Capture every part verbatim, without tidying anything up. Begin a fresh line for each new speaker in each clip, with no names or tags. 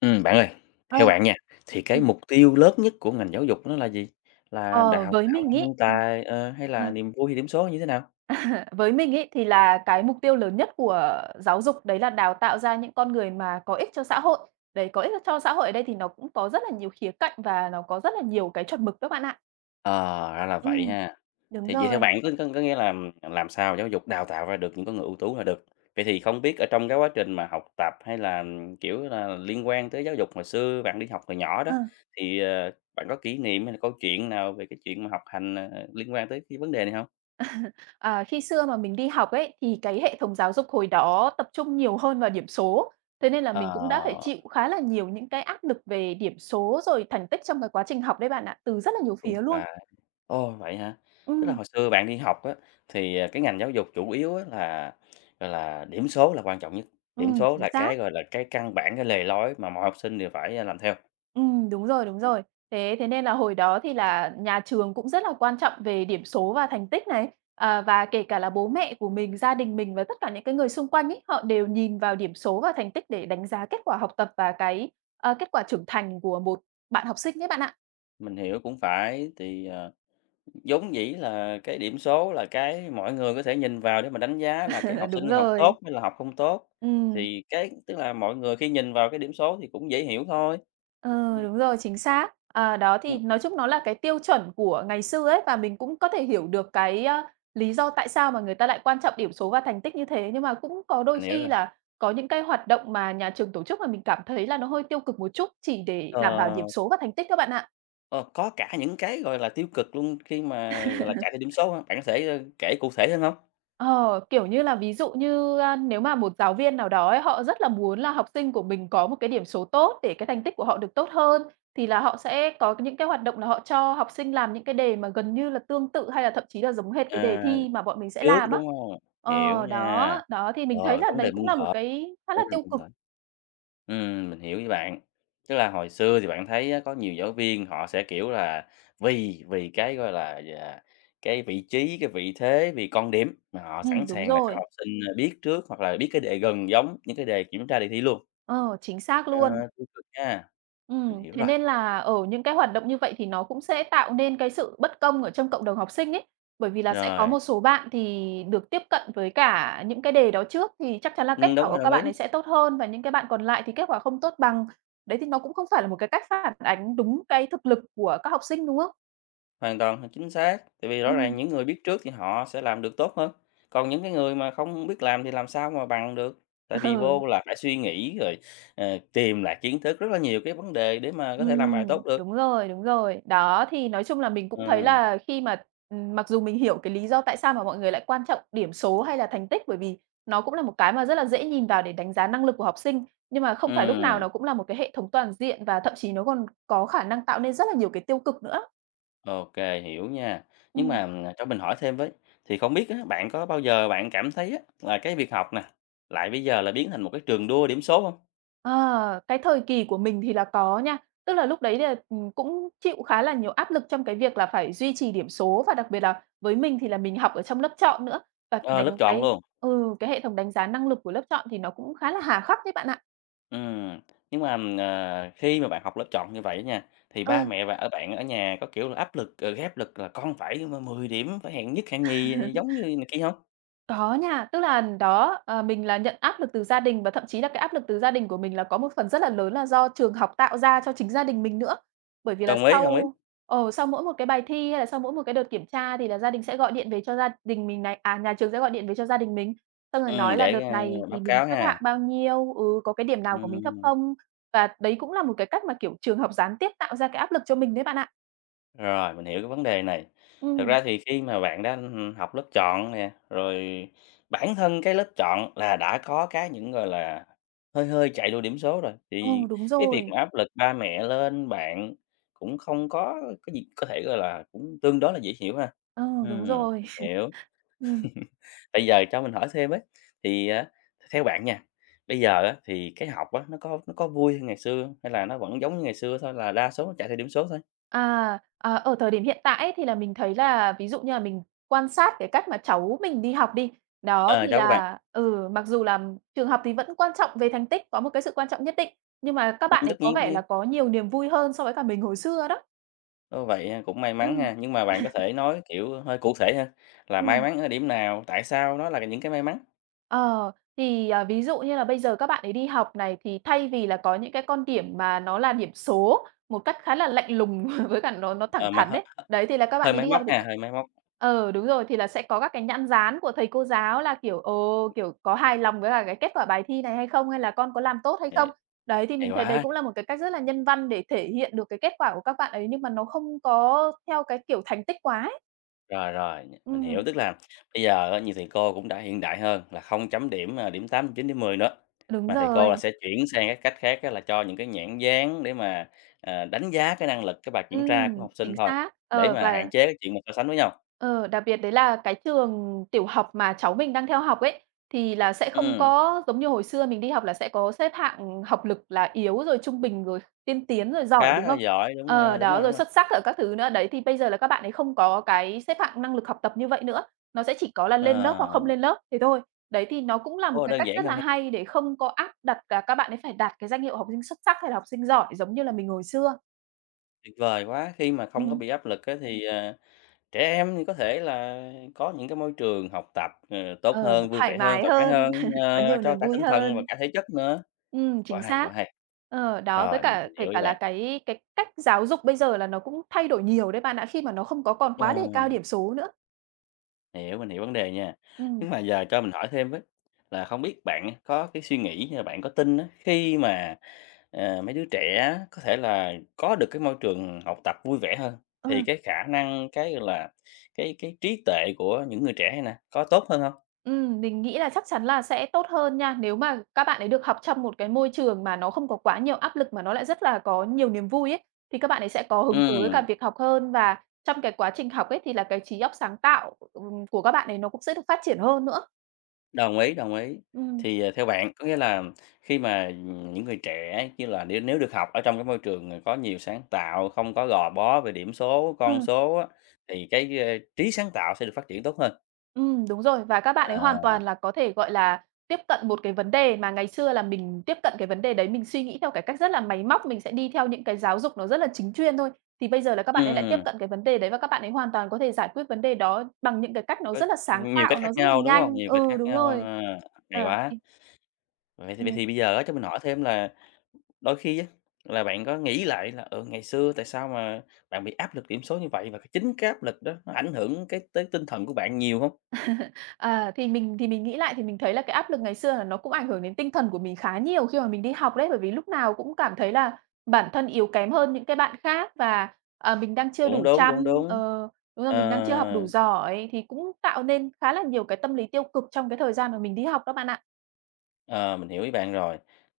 Ừm, bạn ơi,
Ơ,
theo bạn nha, thì cái
ừm,
mục tiêu lớn nhất của ngành giáo dục nó là gì? Là
ờ,
đào
với
tạo ra
mình ấy
nhân
thì
tài, ờ, hay
ờ,
là niềm vui, hay điểm số như thế nào?
với mình ấy thì là cái mục tiêu lớn nhất của giáo dục đấy là đào tạo ra những con người mà có ích cho xã hội. Đấy, có ích cho xã hội ở đây thì nó cũng có rất là nhiều khía cạnh và nó có rất là nhiều cái chuẩn mực đó bạn ạ.
Ờ, ra là vậy
Ừm,
ha.
đúng
Thì vậy theo
rồi.
bạn có có có nghĩa là làm sao giáo dục đào tạo ra được những con người ưu tú là được. Vậy thì không biết ở trong cái quá trình mà học tập hay là, kiểu là, liên quan tới giáo dục hồi xưa bạn đi học hồi nhỏ đó,
Ờ,
thì, ờ, bạn có kỷ niệm hay là câu chuyện nào về cái chuyện mà học hành, ờ, liên quan tới cái vấn đề này không?
à, Khi xưa mà mình đi học ấy, thì cái hệ thống giáo dục hồi đó tập trung nhiều hơn vào điểm số, thế nên là
Ờ,
mình cũng đã phải chịu khá là nhiều những cái áp lực về điểm số rồi thành tích trong cái quá trình học đấy bạn ạ, từ rất là nhiều
cũng
phía luôn.
là. Ồ, vậy hả? Tức là
Ừm,
hồi xưa bạn đi học á, thì, à, cái ngành giáo dục chủ yếu á là, gọi là, điểm số là quan trọng nhất, điểm
ừm,
số
chính
là cái,
xác.
gọi là, cái căn bản, cái lề lối mà mọi học sinh đều phải, a, làm theo.
Ừm, đúng rồi, đúng rồi. Thế thế nên là hồi đó thì là nhà trường cũng rất là quan trọng về điểm số và thành tích này, à, và kể cả là bố mẹ của mình, gia đình mình và tất cả những cái người xung quanh ấy, họ đều nhìn vào điểm số và thành tích để đánh giá kết quả học tập và cái, ờ, kết quả trưởng thành của một bạn học sinh ấy bạn ạ.
Mình hiểu, cũng phải, thì, ờ, vốn dĩ là cái điểm số là cái mọi người có thể nhìn vào để mà đánh giá là cái học sinh
Đúng
này học
rồi.
tốt hay là học không tốt,
Ừm.
thì cái tức là mọi người khi nhìn vào cái điểm số thì cũng dễ hiểu thôi.
Ừ,
Ừm,
đúng rồi, chính xác. À, đó, thì nói chung nó là cái tiêu chuẩn của ngày xưa ấy, và mình cũng có thể hiểu được cái, a, lý do tại sao mà người ta lại quan trọng điểm số và thành tích như thế. Nhưng mà cũng có đôi
mình hiểu rồi.
khi là có những cái hoạt động mà nhà trường tổ chức mà mình cảm thấy là nó hơi tiêu cực một chút, chỉ để đảm bảo
Ờ.
điểm số và thành tích các bạn ạ.
Ờ, có cả những cái, gọi là, tiêu cực luôn khi mà, gọi là, chạy theo điểm số hả? Bạn có thể, ơ, kể cụ thể hơn hông?
Ờ, kiểu như là, ví dụ như, a, nếu mà một giáo viên nào đó ấy, họ rất là muốn là học sinh của mình có một cái điểm số tốt để cái thành tích của họ được tốt hơn, thì là họ sẽ có những cái hoạt động là họ cho học sinh làm những cái đề mà gần như là tương tự hay là thậm chí là giống hệt cái đề
À,
thi mà bọn mình sẽ
trước,
làm á.
đúng hông? Hiểu
Ờ,
nha.
đó, đó, Thì mình thấy
Ờ,
là
vấn đề
đấy cũng
muôn
là một
thuở,
cái khá là
vấn đề
tiêu
muôn
cực.
thuở. Ừm, mình hiểu với bạn. Tức là hồi xưa thì bạn thấy á, có nhiều giáo viên họ sẽ, kiểu là, vì vì cái, gọi là, à, cái vị trí, cái vị thế, vì con điểm mà họ
Ừm,
sẵn
đúng
sàng là cho
rồi.
học sinh, a, biết trước hoặc là biết cái đề gần giống những cái đề kiểm tra đề thi luôn.
Ờ, chính xác luôn.
Ờ, tiêu cực ha, mình
Ừm,
hiểu
thế
rồi.
nên là, ở những cái hoạt động như vậy thì nó cũng sẽ tạo nên cái sự bất công ở trong cộng đồng học sinh ấy. Bởi vì là sẽ có
Rồi,
một số bạn thì được tiếp cận với cả những cái đề đó trước thì chắc chắn là kết
ừm, đúng
quả
rồi,
của các
đồng ý.
bạn ấy sẽ tốt hơn và những cái bạn còn lại thì kết quả không tốt bằng. Đấy thì nó cũng không phải là một cái cách phản ánh đúng cái thực lực của các học sinh, đúng không?
Hoàn toàn là chính xác, tại vì rõ ràng
Ừm,
những người biết trước thì họ sẽ làm được tốt hơn, còn những cái người mà không biết làm thì làm sao mà bằng được. Tại vì
ừ.
vô là phải suy nghĩ rồi, ờ, tìm lại kiến thức, rất là nhiều cái vấn đề để mà có thể làm bài tốt
Ừm,
được.
đúng rồi, đúng rồi. Đó, thì nói chung là mình cũng thấy
Ừ,
là khi mà ừm, mặc dù mình hiểu cái lý do tại sao mà mọi người lại quan trọng điểm số hay là thành tích, bởi vì nó cũng là một cái mà rất là dễ nhìn vào để đánh giá năng lực của học sinh, nhưng mà không phải lúc nào
ừm,
nó cũng là một cái hệ thống toàn diện và thậm chí nó còn có khả năng tạo nên rất là nhiều cái tiêu cực nữa.
ô, hiểu nha. Nhưng mà,
Ừm.
ừm, cho mình hỏi thêm với, thì không biết á, bạn có bao giờ bạn cảm thấy á, là cái việc học nè, lại bây giờ là biến thành một cái trường đua điểm số không?
Ờ, cái thời kỳ của mình thì là có nha. Tức là lúc đấy là, ừm, cũng chịu khá là nhiều áp lực trong cái việc là phải duy trì điểm số và đặc biệt là với mình thì là mình học ở trong lớp chọn nữa, và cái
Ờ, lớp
đánh
chọn
cái
luôn.
ừ, cái hệ thống đánh giá năng lực của lớp chọn thì nó cũng khá là hà khắc đấy bạn ạ.
Ừm, nhưng mà, ờ, khi mà bạn học lớp chọn như vậy nha, thì ba
Ừ.
mẹ và ở bạn ở nhà có, kiểu là, áp lực, ờ, áp lực là con phải m mười điểm, phải hạng nhất, hạng nhì giống như này kia không?
Có nha, tức là đó, ờ, mình là nhận áp lực từ gia đình và thậm chí là cái áp lực từ gia đình của mình là có một phần rất là lớn là do trường học tạo ra cho chính gia đình mình nữa. Bởi vì là
Đồng ý, đồng ý.
sau ờ, sau mỗi một cái bài thi hay là sau mỗi một cái đợt kiểm tra thì là gia đình sẽ gọi điện về cho gia đình mình này, à, nhà trường sẽ gọi điện về cho gia đình mình, xong rồi
Ừm,
nói là
để,
đợt
a,
này
báo
thì mình
cáo
xếp
ha.
hạng bao nhiêu, ừ, có cái điểm nào của mình thấp
Ừm.
không? Và đấy cũng là một cái cách mà, kiểu, trường học gián tiếp tạo ra cái áp lực cho mình đấy bạn ạ.
Rồi, mình hiểu cái vấn đề này. Thực
Ừm,
ra thì khi mà bạn đã học lớp chọn nè, rồi bản thân cái lớp chọn là đã có cái những, gọi là, hơi hơi chạy đua điểm số rồi,
ừ,
thì
đúng
cái việc
rồi,
mà áp lực ba mẹ lên bạn cũng không có cái gì có thể, gọi là, cũng tương đối là dễ hiểu ha.
ờ, đúng
Ừm,
rồi.
mình hiểu.
Ừm.
Bây giờ cho mình hỏi thêm ấy, thì, à, theo bạn nha, bây giờ á thì cái học á, nó có nó có vui hơn ngày xưa hông? Hay là nó vẫn giống như ngày xưa thôi là đa số nó chạy theo điểm số thôi?
À, à, ở thời điểm hiện tại ấy, thì là mình thấy là ví dụ như là mình quan sát cái cách mà cháu mình đi học đi, đó,
Ờ,
thì
chào các bạn.
là ừ, mặc dù là trường học thì vẫn quan trọng về thành tích, có một cái sự quan trọng nhất định, nhưng mà các
Ừm,
bạn ấy
tất
có vẻ là
nhiên.
có nhiều niềm vui hơn so với cả mình hồi xưa đó.
Ơ, vậy, a, cũng may mắn
Ừm,
ha, nhưng mà bạn có thể nói, kiểu, hơi cụ thể hơn là may
ừm.
mắn ở điểm nào? Tại sao nó là những cái may mắn?
Ờ, thì, à, Ví dụ như là bây giờ các bạn ấy đi học này, thì thay vì là có những cái con điểm mà nó là điểm số một cách khá là lạnh lùng với cả nó nó thẳng
Ờ, mà
thắn
hơi
đấy đấy, thì là các bạn
hơi
ấy
máy
đi
móc
học thì c
ha, hơi máy móc,
ờ, đúng rồi, thì là sẽ có các cái nhãn dán của thầy cô giáo là, kiểu, ờ, kiểu, có hài lòng với cả cái kết quả bài thi này hay không, hay là con có làm tốt hay không.
hay
Đấy, thì
hay
mình thấy đấy
quá!
cũng là một cái cách rất là nhân văn để thể hiện được cái kết quả của các bạn ấy, nhưng mà nó không có theo cái kiểu thành tích quá ấy.
Rồi, rồi, mình hiểu,
Ừm,
tức là bây giờ á nhiều thầy cô cũng đã hiện đại hơn là không chấm điểm, à, điểm tám điểm chín, điểm mười nữa,
đúng
mà thầy cô là
rồi,
sẽ chuyển sang cái cách khác á là cho những cái nhãn dán để mà, ờ, đánh giá cái năng lực, cái bài kiểm tra của
ừm,
học
chính
sinh thôi,
xác.
để
Ờ,
mà hạn
và
chế cái chuyện mà so sánh với nhau.
Ờ, đặc biệt đấy là cái trường tiểu học mà cháu mình đang theo học ấy, thì là sẽ không
Ừm,
có giống như hồi xưa mình đi học là sẽ có xếp hạng học lực là yếu, rồi trung bình, rồi tiên tiến, rồi giỏi,
khá
đúng
là
không?
giỏi, đúng
Ờ,
rồi, đúng
đó,
rồi, đúng
rồi
rồi.
xuất sắc ở các thứ nữa. Đấy, thì bây giờ là các bạn ấy không có cái xếp hạng năng lực học tập như vậy nữa, nó sẽ chỉ có là lên lớp hoặc
Ờ,
không lên lớp, thế thôi. Đấy, thì nó cũng là một
ô,
cái
đơn
cách
giản
rất
hơn
là
ha.
hay để không có áp đặt là các bạn ấy phải đạt cái danh hiệu học sinh xuất sắc hay là học sinh giỏi giống như là mình hồi xưa.
Tuyệt vời quá! Khi mà không có
Ừm,
bị áp lực á thì, à, trẻ em thì có thể là có những cái môi trường học tập, ờ, tốt
ờ, nó
hơn, vui
thoải
vẻ hơn,
mái
thoải mái
hơn,
hơn,
có
ờ,
nhiều
cho
niềm
cả
vui
tinh thần và
hơn.
cả thể chất nữa.
Ừm,
Quá
chính
hay, quá
xác.
hay!
Ờ, đó, với
Rồi, mình
cả
mình
kể
hiểu với
cả là
bạn.
cái cái cách giáo dục bây giờ là nó cũng thay đổi nhiều đấy bạn ạ, khi mà nó không có còn quá đề cao
Ờ,
điểm số nữa.
hiểu, mình hiểu vấn đề nha.
Ừm,
Nhưng mà giờ cho mình hỏi thêm với, là không biết bạn có cái suy nghĩ hay là bạn có tin á, khi mà, ờ, mấy đứa trẻ á có thể là có được cái môi trường học tập vui vẻ hơn,
ờ,
thì cái khả năng, cái, là, cái cái trí tuệ của những người trẻ này nè, có tốt hơn không?
ừm, mình nghĩ là chắc chắn là sẽ tốt hơn nha, nếu mà các bạn ấy được học trong một cái môi trường mà nó không có quá nhiều áp lực mà nó lại rất là có nhiều niềm vui ấy, thì các bạn ấy sẽ có hứng thú với cả
Ừm,
việc học hơn và trong cái quá trình học ấy thì là cái trí óc sáng tạo, ừm, của các bạn ấy nó cũng sẽ được phát triển hơn nữa.
đồng ý, đồng ý.
Ừm,
Thì, ờ, theo bạn có nghĩa là khi mà, những người trẻ như là nếu nếu được học ở trong cái môi trường, ờ, có nhiều sáng tạo, không có gò bó về điểm số,
ờ.
con số á, thì cái, ơ, trí sáng tạo sẽ được phát triển tốt hơn.
Ừm, đúng rồi, và các bạn ấy hoàn
À,
toàn là có thể, gọi là, tiếp cận một cái vấn đề mà ngày xưa là mình tiếp cận cái vấn đề đấy, mình suy nghĩ theo cái cách rất là máy móc, mình sẽ đi theo những cái giáo dục nó rất là chính chuyên thôi. Thì bây giờ là các bạn ấy lại tiếp
ừm,
cận cái vấn đề đấy và các bạn ấy hoàn toàn có thể giải quyết vấn đề đó bằng những cái cách nó
có
rất là sáng
nhiều cách
tạo,
khác
nó rất là
nhau, đúng không?
nhanh.
Nhiều cách
Ừ,
khác
đúng
nhau,
rồi.
à,
Ờ,
hay quá.
thì
Vậy thì vậy
ừm.
thì bây giờ á cho mình hỏi thêm là đôi khi á, là bạn có nghĩ lại là, ừ, ngày xưa tại sao mà bạn bị áp lực điểm số như vậy và cái chính cái áp lực đó nó ảnh hưởng cái tới tinh thần của bạn nhiều không?
À, thì mình thì mình nghĩ lại thì mình thấy là cái áp lực ngày xưa là nó cũng ảnh hưởng đến tinh thần của mình khá nhiều khi mà mình đi học đấy, bởi vì lúc nào cũng cảm thấy là bản thân yếu kém hơn những cái bạn khác và, à, mình đang chưa
Cũng
đủ
đúng, cũng
chăm.
đúng.
ờ, Đúng rồi,
Ờ,
mình đang chưa học đủ giỏi thì cũng tạo nên khá là nhiều cái tâm lý tiêu cực trong cái thời gian mà mình đi học đó bạn ạ.
ờ, mình hiểu ý bạn rồi.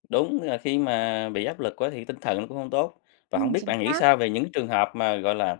Đúng là khi mà bị áp lực quá thì tinh thần nó cũng không tốt. Và không
Ừm,
biết
chính
bạn nghĩ
xác.
sao về những trường hợp mà, gọi là,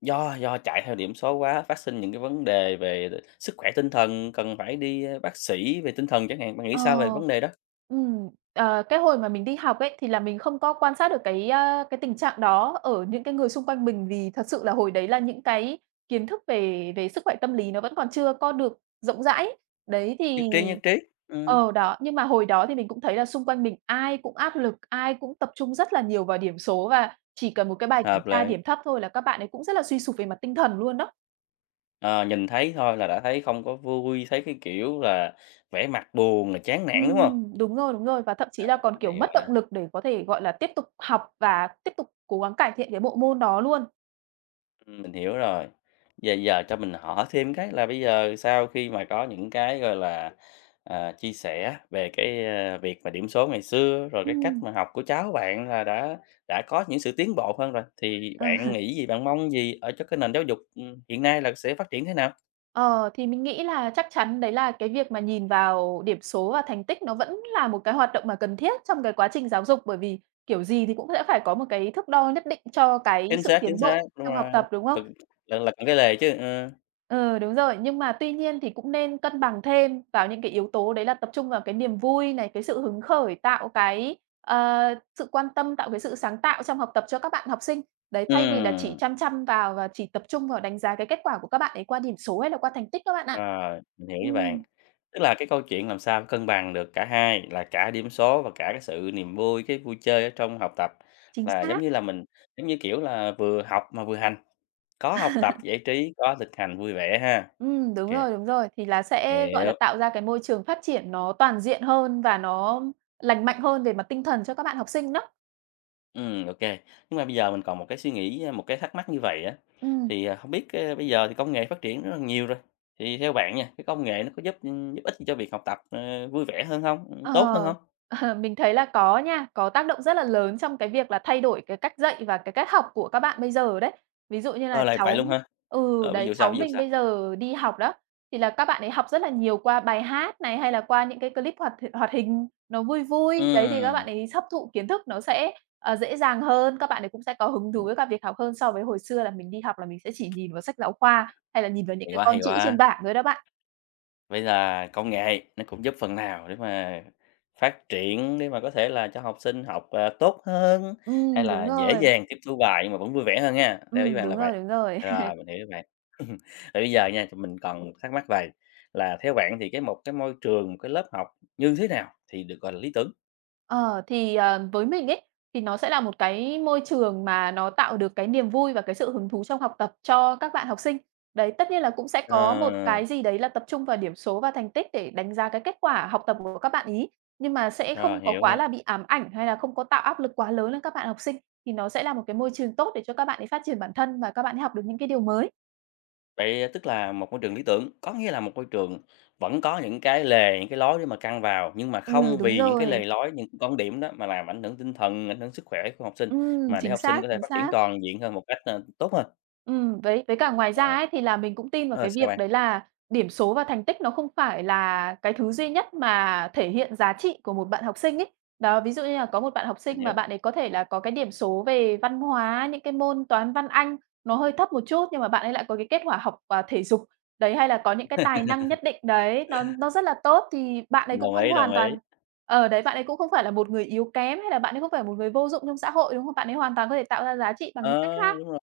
do do chạy theo điểm số quá, phát sinh những cái vấn đề về sức khỏe tinh thần, cần phải đi, ơ, bác sĩ về tinh thần chẳng hạn, bạn nghĩ
Ờ.
sao về vấn đề đó?
Ừm, ờ, cái hồi mà mình đi học ấy, thì là mình không có quan sát được cái, a, cái tình trạng đó ở những cái người xung quanh mình, vì thật sự là hồi đấy là những cái kiến thức về về sức khỏe tâm lý nó vẫn còn chưa có được rộng rãi. Đấy,
Nhất
thì
trí, nhất trí. Ừm,
ờ, đó, nhưng mà hồi đó thì mình cũng thấy là xung quanh mình ai cũng áp lực, ai cũng tập trung rất là nhiều vào điểm số và chỉ cần một cái bài kiểm
hợp
tra
lệ.
điểm thấp thôi là các bạn ấy cũng rất là suy sụp về mặt tinh thần luôn đó.
Ờ, nhìn thấy thôi là đã thấy không có vui, thấy cái kiểu là vẻ mặt buồn là chán nản, đúng không?
Ừm, đúng rồi, đúng rồi, và thậm chí là còn, kiểu,
Hay
mất động
quá.
lực để có thể, gọi là, tiếp tục học và tiếp tục cố gắng cải thiện cái bộ môn đó luôn.
Ừm, mình hiểu rồi. Giờ giờ cho mình hỏi thêm cái là bây giờ sau khi mà có những cái, gọi là, à, chia sẻ về cái, a, việc mà điểm số ngày xưa, rồi cái cách
Ừm,
mà học của cháu bạn là đã đã có những sự tiến bộ hơn rồi, thì bạn
ờ.
nghĩ gì, bạn mong gì ở cho cái nền giáo dục, ừm, hiện nay là sẽ phát triển thế nào?
Ờ, thì mình nghĩ là chắc chắn đấy là cái việc mà nhìn vào điểm số và thành tích nó vẫn là một cái hoạt động mà cần thiết trong cái quá trình giáo dục, bởi vì kiểu gì thì cũng sẽ phải có một cái thước đo nhất định cho cái
Chính
sự
xác, chính
tiến
xác,
bộ
đúng
trong học
rồi,
tập, đúng không?
cần là là cần cái lề chứ, ờ,
Ừ, đúng rồi, nhưng mà tuy nhiên thì cũng nên cân bằng thêm vào những cái yếu tố đấy là tập trung vào cái niềm vui này, cái sự hứng khởi, tạo cái, ờ, sự quan tâm, tạo cái sự sáng tạo trong học tập cho các bạn học sinh. Đấy, thay vì là chỉ
ừm.
chăm chăm vào và chỉ tập trung vào đánh giá cái kết quả của các bạn ấy qua điểm số hay là qua thành tích các bạn ạ.
Rồi, mình hiểu với bạn.
Ừm,
Tức là cái câu chuyện làm sao cân bằng được cả hai là cả điểm số và cả cái sự niềm vui, cái vui chơi ở trong học tập
chính
là giống
xác.
như là mình giống như, kiểu là, vừa học mà vừa hành, có học tập giải trí, có thực hành vui vẻ ha.
Ừm, đúng
OK,
rồi, đúng rồi, thì là sẽ, gọi là,
hiểu,
tạo ra cái môi trường phát triển nó toàn diện hơn và nó lành mạnh hơn về mặt tinh thần cho các bạn học sinh đó.
ừm, OK. Nhưng mà bây giờ mình còn một cái suy nghĩ, một cái thắc mắc như vậy á,
Ừm.
thì, à, hông biết, ơ, bây giờ thì công nghệ phát triển rất là nhiều rồi, thì theo bạn nha, cái công nghệ nó có giúp, giúp ích gì cho việc học tập, ờ, vui vẻ hơn không,
Ờ,
tốt hơn không?
ờ, mình thấy là có nha, có tác động rất là lớn trong cái việc là thay đổi cái cách dạy và cái cách học của các bạn bây giờ đấy. Ví dụ như là
Ờ, là vậy
cháu
luôn hả?
ừ,
Ờ, ví
đấy,
dụ sao?
cháu
Ví dụ
mình
sao?
bây giờ đi học đó, thì là các bạn ấy học rất là nhiều qua bài hát này, hay là qua những cái clip hoạt hoạt hình nó vui vui. Đấy, thì các
Ừm,
bạn ấy hấp thụ kiến thức nó sẽ, ờ, dễ dàng hơn, các bạn ấy cũng sẽ có hứng thú
ừm,
với cả việc học hơn so với hồi xưa là mình đi học là mình sẽ chỉ nhìn vào sách giáo khoa, hay là nhìn vào những
hay
cái
quá,
con
hay
chữ trên
quá!
bảng thôi đó bạn.
Vậy là công nghệ nó cũng giúp phần nào để mà phát triển, để mà có thể là cho học sinh học, ờ, tốt hơn, hay
Ừm,
là
đúng
dễ
rồi,
dàng tiếp thu bài nhưng mà vẫn vui vẻ hơn nha theo ý
ừm,
bạn là
đúng rồi,
vậy.
đúng rồi.
Rồi, mình hiểu ý bạn. Vậy bây giờ nha, thì mình còn thắc mắc vầy, là theo bạn thì cái một cái môi trường, một cái lớp học như thế nào thì được gọi là lý tưởng?
Ờ, thì, ờ, với mình ấy, thì nó sẽ là một cái môi trường mà nó tạo được cái niềm vui và cái sự hứng thú trong học tập cho các bạn học sinh. Đấy, tất nhiên là cũng sẽ có một
Ờ,
cái gì đấy là tập trung vào điểm số và thành tích để đánh giá cái kết quả học tập của các bạn ấy, nhưng mà sẽ
rồi,
không có
hiểu
quá
nha.
là bị ám ảnh hay là không có tạo áp lực quá lớn lên các bạn học sinh, thì nó sẽ là một cái môi trường tốt để cho các bạn ấy phát triển bản thân và các bạn ấy học được những cái điều mới.
Vậy tức là một môi trường lý tưởng, có nghĩa là một môi trường vẫn có những cái lề, những cái lối để mà căn vào, nhưng mà
Ừ,
không
đúng
vì những cái
rồi.
lề lối, những con điểm đó mà làm ảnh hưởng tinh thần, ảnh hưởng sức khỏe của học sinh,
Ừm,
mà để
chính
học sinh
xác,
có thể
chính
phát triển
xác.
toàn diện hơn một cách, ờ, tốt hơn.
Ừm, với với cả ngoài ra
Ờ,
ấy, thì là mình cũng tin vào
ờ,
cái
sao
việc
bạn?
đấy là điểm số và thành tích nó không phải là cái thứ duy nhất mà thể hiện giá trị của một bạn học sinh ấy. Đó, ví dụ như là có một bạn học
Mình
sinh
hiểu.
mà bạn ấy có thể là có cái điểm số về văn hóa, những cái môn toán, văn, Anh nó hơi thấp một chút, nhưng mà bạn ấy lại có cái kết quả học, à, thể dục, đấy, hay là có những cái tài năng nhất định đấy, nó nó rất là tốt thì bạn ấy cũng
Đồng
không
ý, đồng
hoàn
ý.
toàn ở đấy, bạn ấy cũng không phải là một người yếu kém hay là bạn ấy không phải là một người vô dụng trong xã hội, đúng không? Bạn ấy hoàn toàn có thể tạo ra giá trị bằng những cách
Ờ,
khác.
đúng, rồi.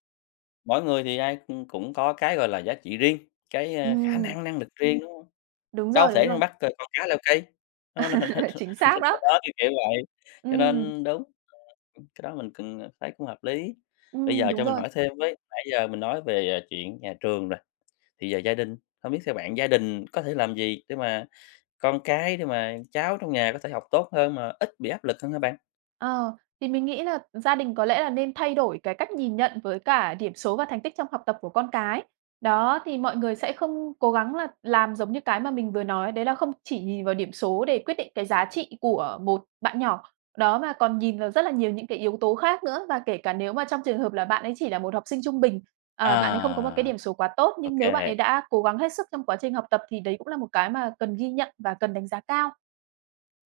Mỗi người thì ai, ừm, cũng có cái, gọi là, giá trị riêng, cái, a, khả
Ừm.
năng, năng lực riêng, đúng hông?
Đúng
Đâu
rồi, đúng
thể mà
rồi.
bắt, ờ, con cá leo cây, nó nó
Chính xác đó.
nó kiểu, kiểu vậy. Cho
Ừm,
nên đúng, cái đó mình cần, ờ, thấy cũng hợp lý. Bây
ừm,
giờ
đúng
cho mình
rồi.
hỏi thêm với, nãy giờ mình nói về, à, chuyện nhà trường rồi, thì giờ gia đình, không biết theo bạn gia đình có thể làm gì để mà con cái, để mà cháu trong nhà có thể học tốt hơn mà ít bị áp lực hơn hả bạn?
Ờ, thì mình nghĩ là gia đình có lẽ là nên thay đổi cái cách nhìn nhận với cả điểm số và thành tích trong học tập của con cái. Đó, thì mọi người sẽ không cố gắng là làm giống như cái mà mình vừa nói, đấy là không chỉ nhìn vào điểm số để quyết định cái giá trị của một bạn nhỏ, đó, mà còn nhìn vào rất là nhiều những cái yếu tố khác nữa. Và kể cả nếu mà trong trường hợp là bạn ấy chỉ là một học sinh trung bình, à, bạn ấy không có một cái
À,
điểm số quá tốt,
ô,
nhưng nếu bạn ấy đã cố gắng hết sức trong quá trình học tập thì đấy cũng là một cái mà cần ghi nhận và cần đánh giá cao.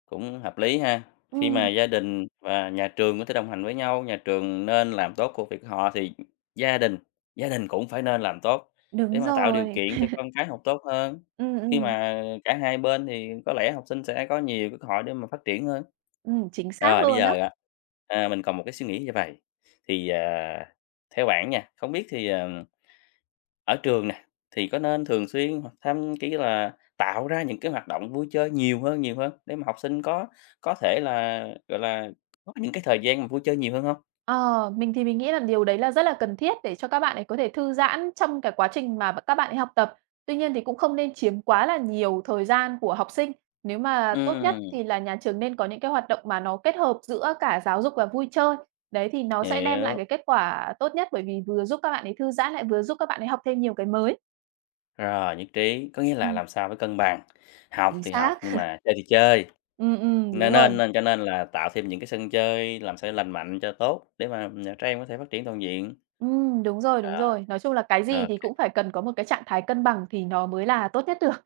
cũng hợp lý ha. Khi mà
Ừm,
gia đình và nhà trường có thể đồng hành với nhau, nhà trường nên làm tốt công việc họ thì gia đình gia đình cũng phải nên làm tốt để
đúng
mà tạo điều
rồi.
kiện cho con cái học tốt hơn.
Ừm,
Khi
ừm.
mà cả hai bên thì có lẽ học sinh sẽ có nhiều cơ hội để mà phát triển hơn.
Ừm, chính xác
Rồi bây
luôn á.
giờ á, à, mình còn một cái suy nghĩ như vầy, thì, à, theo bạn nha, không biết thì, ờ ở trường nè, thì có nên thường xuyên hoặc thăm kiểu là, tạo ra những cái hoạt động vui chơi nhiều hơn nhiều hơn để mà học sinh có có thể là, gọi là, có những cái thời gian mà vui chơi nhiều hơn không?
Ờ, mình thì mình nghĩ là điều đấy là rất là cần thiết để cho các bạn ấy có thể thư giãn trong cái quá trình mà các bạn ấy học tập. Tuy nhiên thì cũng không nên chiếm quá là nhiều thời gian của học sinh. Nếu mà tốt nhất
Ừm,
thì là nhà trường nên có những cái hoạt động mà nó kết hợp giữa cả giáo dục và vui chơi. Đấy, thì nó sẽ đem lại
hiểu,
cái kết quả tốt nhất bởi vì vừa giúp các bạn ấy thư giãn lại vừa giúp các bạn ấy học thêm nhiều cái mới.
rồi, nhất trí. Có nghĩa là
Ừm,
làm sao phải cân bằng, học
chính
thì học
xác.
nhưng mà chơi thì chơi,
Ừm, ừm, đúng
nên nên
rồi.
nên cho nên là tạo thêm những cái sân chơi làm sao lành mạnh cho tốt để mà, ừm, à, trẻ em có thể phát triển toàn diện.
Ừm, đúng rồi, đúng
Rồi.
rồi. Nói chung là cái gì
Ờ.
thì cũng phải cần có một cái trạng thái cân bằng thì nó mới là tốt nhất được.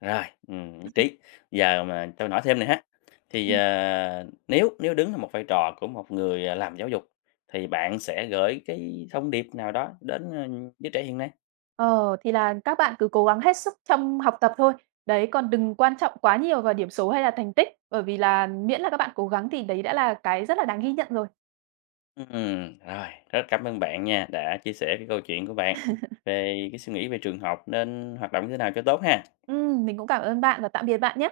Rồi, ừm, nhất trí. Giờ mà tôi nói thêm này ha, thì, ờ, nếu nếu đứng là một vai trò của một người, à, làm giáo dục, thì bạn sẽ gửi cái thông điệp nào đó đến, ơ, giới trẻ hiện nay?
Ờ, thì là các bạn cứ cố gắng hết sức trong học tập thôi. Đấy, còn đừng quan trọng quá nhiều vào điểm số hay là thành tích, bởi vì là miễn là các bạn cố gắng thì đấy đã là cái rất là đáng ghi nhận rồi.
Ừm, rồi, rất cảm ơn bạn nha, đã chia sẻ cái câu chuyện của bạn về cái suy nghĩ về trường học nên hoạt động như thế nào cho tốt ha.
Ừm, mình cũng cảm ơn bạn và tạm biệt bạn nhé.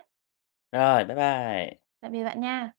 Rồi, bye bye.
Tạm biệt bạn nha.